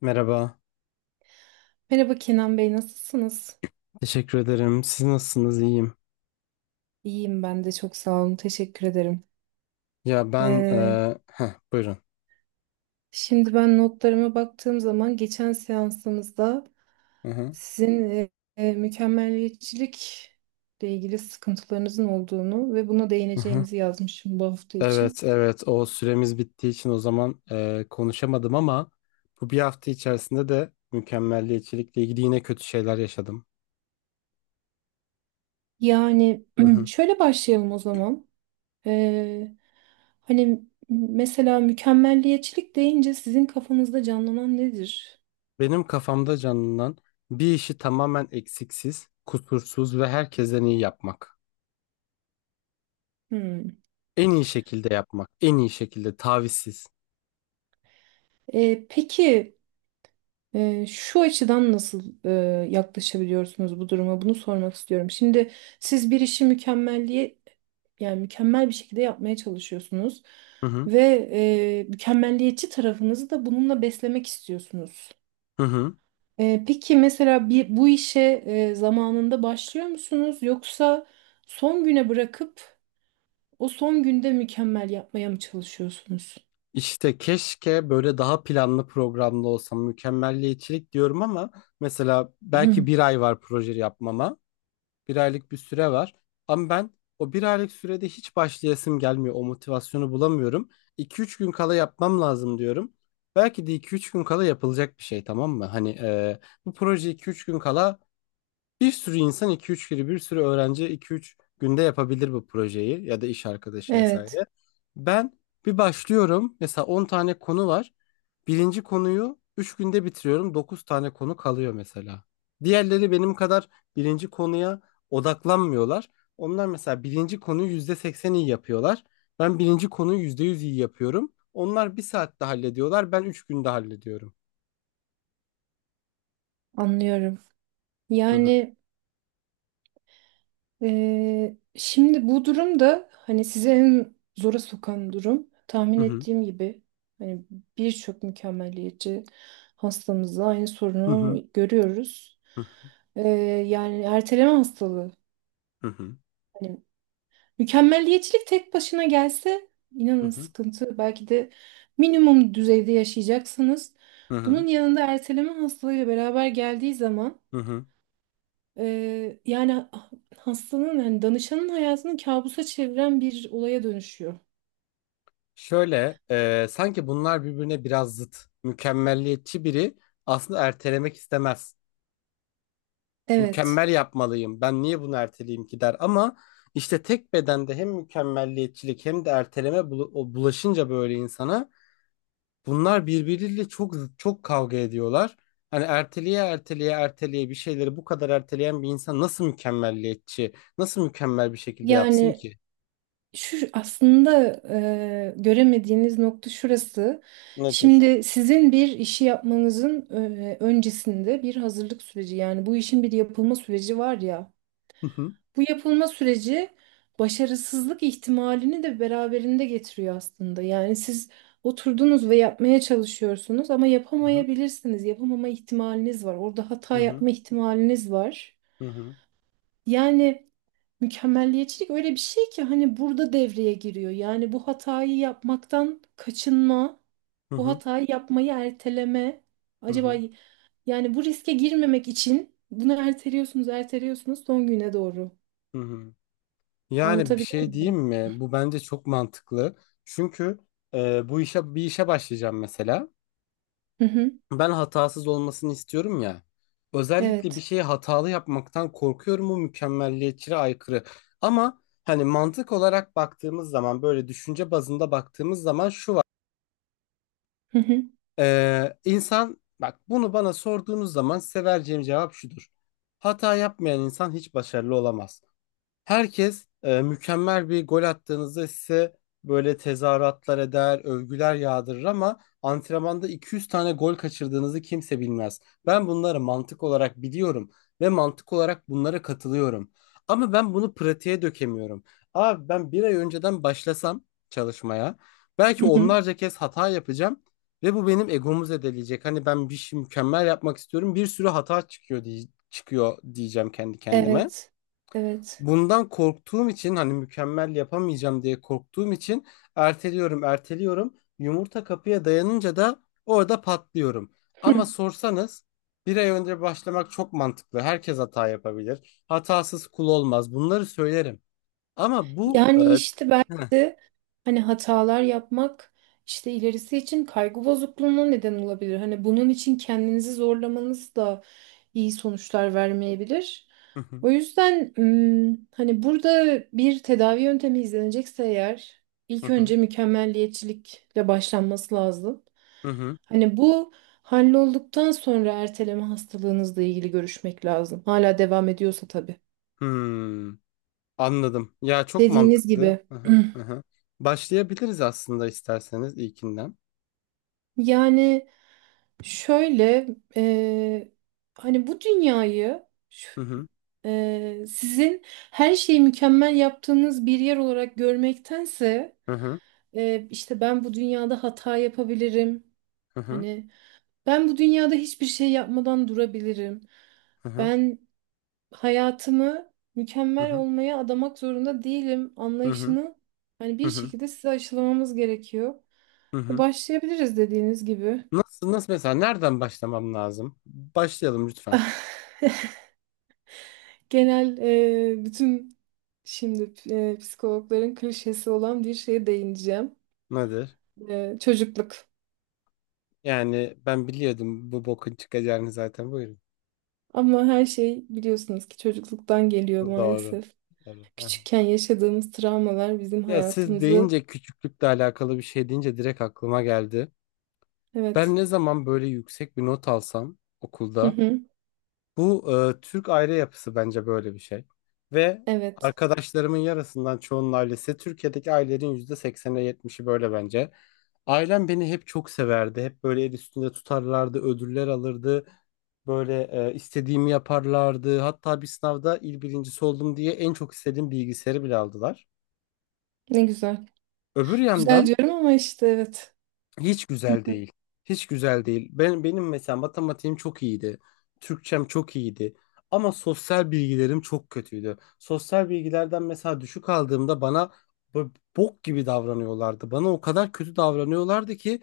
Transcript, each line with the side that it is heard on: left: Merhaba,
right: Merhaba Kenan Bey, nasılsınız?
left: teşekkür ederim. Siz nasılsınız? İyiyim.
right: İyiyim ben de çok sağ olun, teşekkür ederim.
left: Ya ben,
right: Ee,
left: buyurun.
right: Şimdi ben notlarıma baktığım zaman geçen seansımızda
left: Hı hı,
right: sizin mükemmeliyetçilikle ilgili sıkıntılarınızın olduğunu ve buna
left: hı hı.
right: değineceğimizi yazmışım bu hafta için.
left: Evet, evet. O süremiz bittiği için o zaman konuşamadım ama bu bir hafta içerisinde de mükemmelliyetçilikle ilgili yine kötü şeyler yaşadım.
right: Yani
left: Hı hı.
right: şöyle başlayalım o zaman. Ee, Hani mesela mükemmelliyetçilik deyince sizin kafanızda canlanan nedir?
left: Benim kafamda canlanan bir işi tamamen eksiksiz, kusursuz ve herkesten iyi yapmak.
right: Hmm.
left: En iyi şekilde yapmak, en iyi şekilde, tavizsiz.
right: Peki. Şu açıdan nasıl yaklaşabiliyorsunuz bu duruma? Bunu sormak istiyorum. Şimdi siz bir işi mükemmelliğe yani mükemmel bir şekilde yapmaya çalışıyorsunuz
left: Hı hı,
right: ve mükemmelliyetçi tarafınızı da bununla beslemek istiyorsunuz.
left: hı hı.
right: Peki mesela bir, bu işe zamanında başlıyor musunuz yoksa son güne bırakıp o son günde mükemmel yapmaya mı çalışıyorsunuz?
left: İşte keşke böyle daha planlı programlı olsam mükemmelliyetçilik diyorum ama mesela belki bir ay var proje yapmama. Bir aylık bir süre var. Ama ben o bir aylık sürede hiç başlayasım gelmiyor. O motivasyonu bulamıyorum. iki üç gün kala yapmam lazım diyorum. Belki de iki üç gün kala yapılacak bir şey, tamam mı? Hani bu proje iki üç gün kala bir sürü insan, iki üç kere, bir sürü öğrenci iki üç günde yapabilir bu projeyi ya da iş arkadaşı
right: Evet,
left: vesaire. Ben bir başlıyorum, mesela 10 tane konu var. Birinci konuyu 3 günde bitiriyorum, 9 tane konu kalıyor mesela. Diğerleri benim kadar birinci konuya odaklanmıyorlar. Onlar mesela birinci konuyu %80 iyi yapıyorlar. Ben birinci konuyu %100 iyi yapıyorum. Onlar bir saatte hallediyorlar, ben 3 günde hallediyorum.
right: anlıyorum.
left: Hı hı,
right: Yani. Şimdi bu durum da hani sizi en zora sokan durum. Tahmin
left: hı
right: ettiğim gibi hani birçok mükemmeliyetçi hastamızda aynı
left: hı, hı
right: sorunu görüyoruz.
left: hı,
right: Ee, Yani erteleme hastalığı.
left: hı hı,
right: Hani mükemmeliyetçilik tek başına gelse
left: hı
right: inanın
left: hı,
right: sıkıntı. Belki de minimum düzeyde yaşayacaksınız.
left: hı hı.
right: Bunun yanında erteleme hastalığıyla beraber geldiği zaman
left: Hı.
right: Yani hastanın yani danışanın hayatını kabusa çeviren bir olaya dönüşüyor.
left: Şöyle, sanki bunlar birbirine biraz zıt. Mükemmelliyetçi biri aslında ertelemek istemez. Mükemmel
right: Evet.
left: yapmalıyım. Ben niye bunu erteleyeyim ki der. Ama işte tek bedende hem mükemmelliyetçilik hem de erteleme o bulaşınca böyle insana, bunlar birbiriyle çok zıt, çok kavga ediyorlar. Hani erteleye erteleye erteleye bir şeyleri bu kadar erteleyen bir insan nasıl mükemmelliyetçi, nasıl mükemmel bir şekilde yapsın
right: Yani
left: ki?
right: şu aslında göremediğiniz nokta şurası.
left: Nedir?
right: Şimdi sizin bir işi yapmanızın öncesinde bir hazırlık süreci yani bu işin bir yapılma süreci var ya.
left: Hı hı.
right: Bu yapılma süreci başarısızlık ihtimalini de beraberinde getiriyor aslında. Yani siz oturdunuz ve yapmaya çalışıyorsunuz ama
left: Hı hı.
right: yapamayabilirsiniz. Yapamama ihtimaliniz var. Orada
left: Hı
right: hata
left: hı.
right: yapma ihtimaliniz var.
left: Hı hı.
right: Yani mükemmelliyetçilik öyle bir şey ki hani burada devreye giriyor. Yani bu hatayı yapmaktan kaçınma,
left: Hı
right: bu
left: hı.
right: hatayı yapmayı erteleme.
left: Hı
right: Acaba
left: hı.
right: yani bu riske girmemek için bunu erteliyorsunuz, erteliyorsunuz son güne doğru.
left: Hı hı. Yani bir
right: Anlatabiliyor
left: şey diyeyim
right: muyum?
left: mi? Bu bence çok mantıklı. Çünkü bu işe bir işe başlayacağım mesela.
right: Hı hı.
left: Ben hatasız olmasını istiyorum ya. Özellikle bir
right: Evet.
left: şeyi hatalı yapmaktan korkuyorum. Bu mükemmelliyetçiliğe aykırı. Ama hani mantık olarak baktığımız zaman, böyle düşünce bazında baktığımız zaman şu var.
right: Hı hı.
left: İnsan, bak, bunu bana sorduğunuz zaman size vereceğim cevap şudur. Hata yapmayan insan hiç başarılı olamaz. Herkes mükemmel bir gol attığınızda size böyle tezahüratlar eder, övgüler yağdırır, ama antrenmanda 200 tane gol kaçırdığınızı kimse bilmez. Ben bunları mantık olarak biliyorum ve mantık olarak bunlara katılıyorum. Ama ben bunu pratiğe dökemiyorum. Abi ben bir ay önceden başlasam çalışmaya belki
right: Hı hı.
left: onlarca kez hata yapacağım ve bu benim egomu zedeleyecek. Hani ben bir şey mükemmel yapmak istiyorum. Bir sürü hata çıkıyor diye çıkıyor diyeceğim kendi kendime.
right: Evet. Evet.
left: Bundan korktuğum için, hani mükemmel yapamayacağım diye korktuğum için erteliyorum, erteliyorum. Yumurta kapıya dayanınca da orada patlıyorum. Ama sorsanız, bir ay önce başlamak çok mantıklı. Herkes hata yapabilir. Hatasız kul olmaz. Bunları söylerim. Ama bu
right: Yani işte
left: heh.
right: belki de hani hatalar yapmak işte ilerisi için kaygı bozukluğuna neden olabilir. Hani bunun için kendinizi zorlamanız da iyi sonuçlar vermeyebilir.
left: Hı hı,
right: O yüzden hani burada bir tedavi yöntemi izlenecekse eğer
left: hı
right: ilk
left: hı,
right: önce mükemmelliyetçilikle başlanması lazım.
left: hı hı.
right: Hani bu hallolduktan sonra erteleme hastalığınızla ilgili görüşmek lazım. Hala devam ediyorsa tabii.
left: Hmm, anladım. Ya çok
right: Dediğiniz
left: mantıklı.
right: gibi.
left: Hı hı, hı hı. Başlayabiliriz aslında, isterseniz ilkinden.
right: Yani şöyle e, hani bu dünyayı
left: Hı
right: şu-
left: hı,
right: sizin her şeyi mükemmel yaptığınız bir yer olarak görmektense
left: hı hı,
right: işte ben bu dünyada hata yapabilirim.
left: hı hı,
right: Hani ben bu dünyada hiçbir şey yapmadan durabilirim.
left: hı hı,
right: Ben hayatımı
left: hı
right: mükemmel
left: hı,
right: olmaya adamak zorunda değilim
left: hı hı.
right: anlayışını hani bir
left: Hı hı.
right: şekilde size aşılamamız gerekiyor.
left: Hı
right: Ve
left: hı.
right: başlayabiliriz dediğiniz gibi.
left: Nasıl, mesela nereden başlamam lazım? Başlayalım lütfen.
right: Genel bütün şimdi psikologların klişesi olan bir şeye değineceğim.
left: Nedir?
right: Çocukluk.
left: Yani ben biliyordum bu bokun çıkacağını zaten. Buyurun.
right: Ama her şey biliyorsunuz ki çocukluktan geliyor
left: Doğru. Doğru.
right: maalesef.
left: Hı hı.
right: Küçükken yaşadığımız travmalar bizim
left: Ya siz
right: hayatımızı
left: deyince, küçüklükle alakalı bir şey deyince direkt aklıma geldi. Ben
right: evet.
left: ne zaman böyle yüksek bir not alsam
right: Hı
left: okulda.
right: hı.
left: Bu Türk aile yapısı bence böyle bir şey. Ve
right: Evet.
left: arkadaşlarımın yarısından çoğunun ailesi, Türkiye'deki ailelerin %80'e 70'i böyle bence. Ailem beni hep çok severdi. Hep böyle el üstünde tutarlardı, ödüller alırdı. Böyle istediğimi yaparlardı. Hatta bir sınavda il birincisi oldum diye en çok istediğim bilgisayarı bile aldılar.
right: Ne güzel.
left: Öbür
right: Güzel
left: yandan
right: diyorum ama işte evet.
left: hiç güzel değil. Hiç güzel değil. Ben, benim mesela matematiğim çok iyiydi. Türkçem çok iyiydi. Ama sosyal bilgilerim çok kötüydü. Sosyal bilgilerden mesela düşük aldığımda bana bu- bok gibi davranıyorlardı. Bana o kadar kötü davranıyorlardı ki,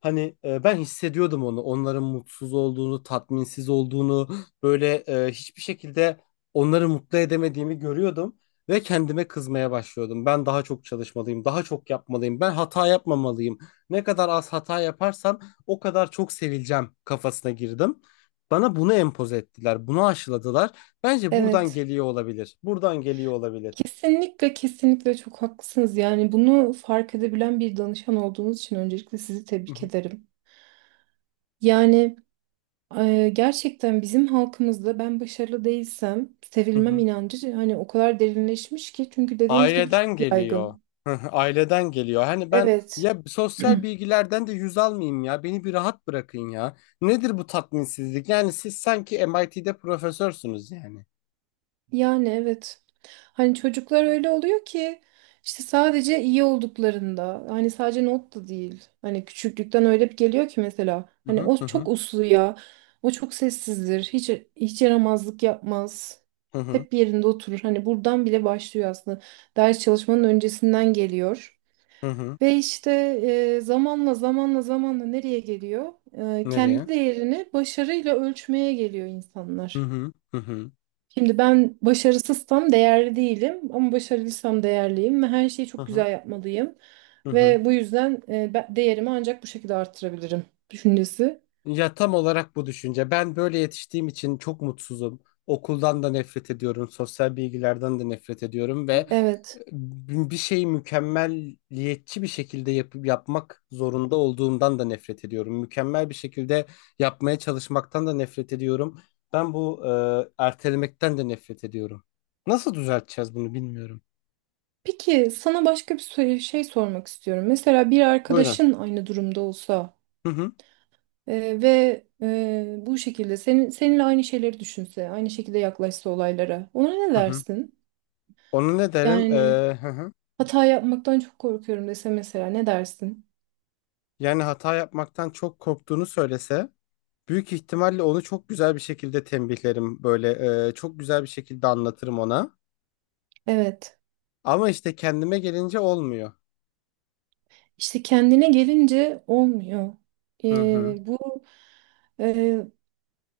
left: hani ben hissediyordum onu. Onların mutsuz olduğunu, tatminsiz olduğunu, böyle hiçbir şekilde onları mutlu edemediğimi görüyordum ve kendime kızmaya başlıyordum. Ben daha çok çalışmalıyım, daha çok yapmalıyım. Ben hata yapmamalıyım. Ne kadar az hata yaparsam o kadar çok sevileceğim kafasına girdim. Bana bunu empoze ettiler, bunu aşıladılar. Bence buradan
right: Evet.
left: geliyor olabilir. Buradan geliyor olabilir.
right: Kesinlikle kesinlikle çok haklısınız. Yani bunu fark edebilen bir danışan olduğunuz için öncelikle sizi
left: Hı
right: tebrik
left: hı,
right: ederim. Yani gerçekten bizim halkımızda ben başarılı değilsem
left: hı
right: sevilmem
left: hı.
right: inancı hani o kadar derinleşmiş ki çünkü dediğiniz gibi çok
left: Aileden geliyor.
right: yaygın.
left: Hı hı, aileden geliyor. Hani ben
right: Evet.
left: ya sosyal bilgilerden de yüz almayayım ya. Beni bir rahat bırakın ya. Nedir bu tatminsizlik? Yani siz sanki MIT'de profesörsünüz yani.
right: Yani evet. Hani çocuklar öyle oluyor ki işte sadece iyi olduklarında hani sadece not da değil. Hani küçüklükten öyle bir geliyor ki mesela
left: Hı
right: hani
left: hı,
right: o
left: hı hı,
right: çok uslu ya. O çok sessizdir. Hiç yaramazlık yapmaz.
left: hı hı,
right: Hep yerinde oturur. Hani buradan bile başlıyor aslında. Ders çalışmanın öncesinden geliyor.
left: hı hı.
right: Ve işte zamanla zamanla zamanla nereye geliyor?
left: Nereye?
right: Kendi değerini başarıyla ölçmeye geliyor
left: Hı
right: insanlar.
left: hı, hı hı,
right: Şimdi ben başarısızsam değerli değilim ama başarılıysam değerliyim ve her şeyi
left: hı
right: çok
left: hı,
right: güzel yapmalıyım.
left: hı hı.
right: Ve bu yüzden ben değerimi ancak bu şekilde arttırabilirim düşüncesi.
left: Ya tam olarak bu düşünce. Ben böyle yetiştiğim için çok mutsuzum. Okuldan da nefret ediyorum, sosyal bilgilerden de nefret ediyorum ve
right: Evet.
left: bir şeyi mükemmelliyetçi bir şekilde yapıp yapmak zorunda olduğumdan da nefret ediyorum. Mükemmel bir şekilde yapmaya çalışmaktan da nefret ediyorum. Ben bu ertelemekten de nefret ediyorum. Nasıl düzelteceğiz bunu bilmiyorum.
right: Peki sana başka bir şey sormak istiyorum. Mesela bir
left: Buyurun.
right: arkadaşın aynı durumda olsa
left: Hı hı.
right: Ve bu şekilde senin seninle aynı şeyleri düşünse, aynı şekilde yaklaşsa olaylara. Ona ne
left: Hı hı.
right: dersin?
left: Onu ne derim?
right: Yani
left: Hı hı.
right: hata yapmaktan çok korkuyorum dese mesela ne dersin?
left: Yani hata yapmaktan çok korktuğunu söylese, büyük ihtimalle onu çok güzel bir şekilde tembihlerim, böyle çok güzel bir şekilde anlatırım ona.
right: Evet.
left: Ama işte kendime gelince olmuyor.
right: İşte kendine gelince olmuyor.
left: Hı hı.
right: Bu e,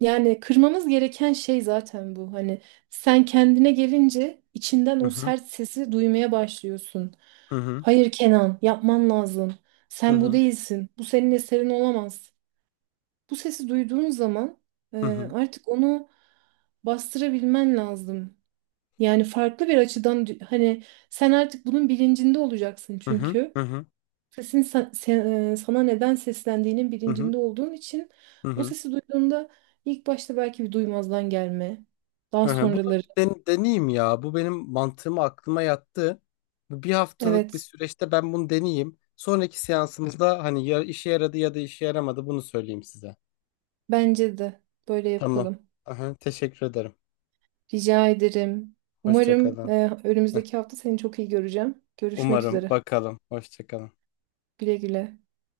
right: yani kırmamız gereken şey zaten bu. Hani sen kendine gelince içinden
left: Hı
right: o
left: hı.
right: sert sesi duymaya başlıyorsun.
left: Hı hı.
right: Hayır Kenan, yapman lazım.
left: Hı
right: Sen bu
left: hı.
right: değilsin. Bu senin eserin olamaz. Bu sesi duyduğun zaman
left: Hı hı.
right: artık onu bastırabilmen lazım. Yani farklı bir açıdan hani sen artık bunun bilincinde olacaksın
left: Hı hı.
right: çünkü
left: Hı hı.
right: sesin sa- se- e, sana neden seslendiğinin
left: Hı hı.
right: bilincinde olduğun için o
left: Hı.
right: sesi duyduğunda ilk başta belki bir duymazdan gelme. Daha
left: Bunu
right: sonraları.
left: deneyeyim ya. Bu benim mantığıma, aklıma yattı. Bu bir haftalık bir
right: Evet,
left: süreçte ben bunu deneyeyim. Sonraki seansımızda hani ya işe yaradı ya da işe yaramadı bunu söyleyeyim size.
right: bence de böyle
left: Tamam.
right: yapalım.
left: Aha, teşekkür ederim.
right: Rica ederim.
left: Hoşça
right: Umarım
left: kalın. Heh,
right: önümüzdeki hafta seni çok iyi göreceğim. Görüşmek
left: umarım
right: üzere.
left: bakalım. Hoşça kalın.
right: Güle güle.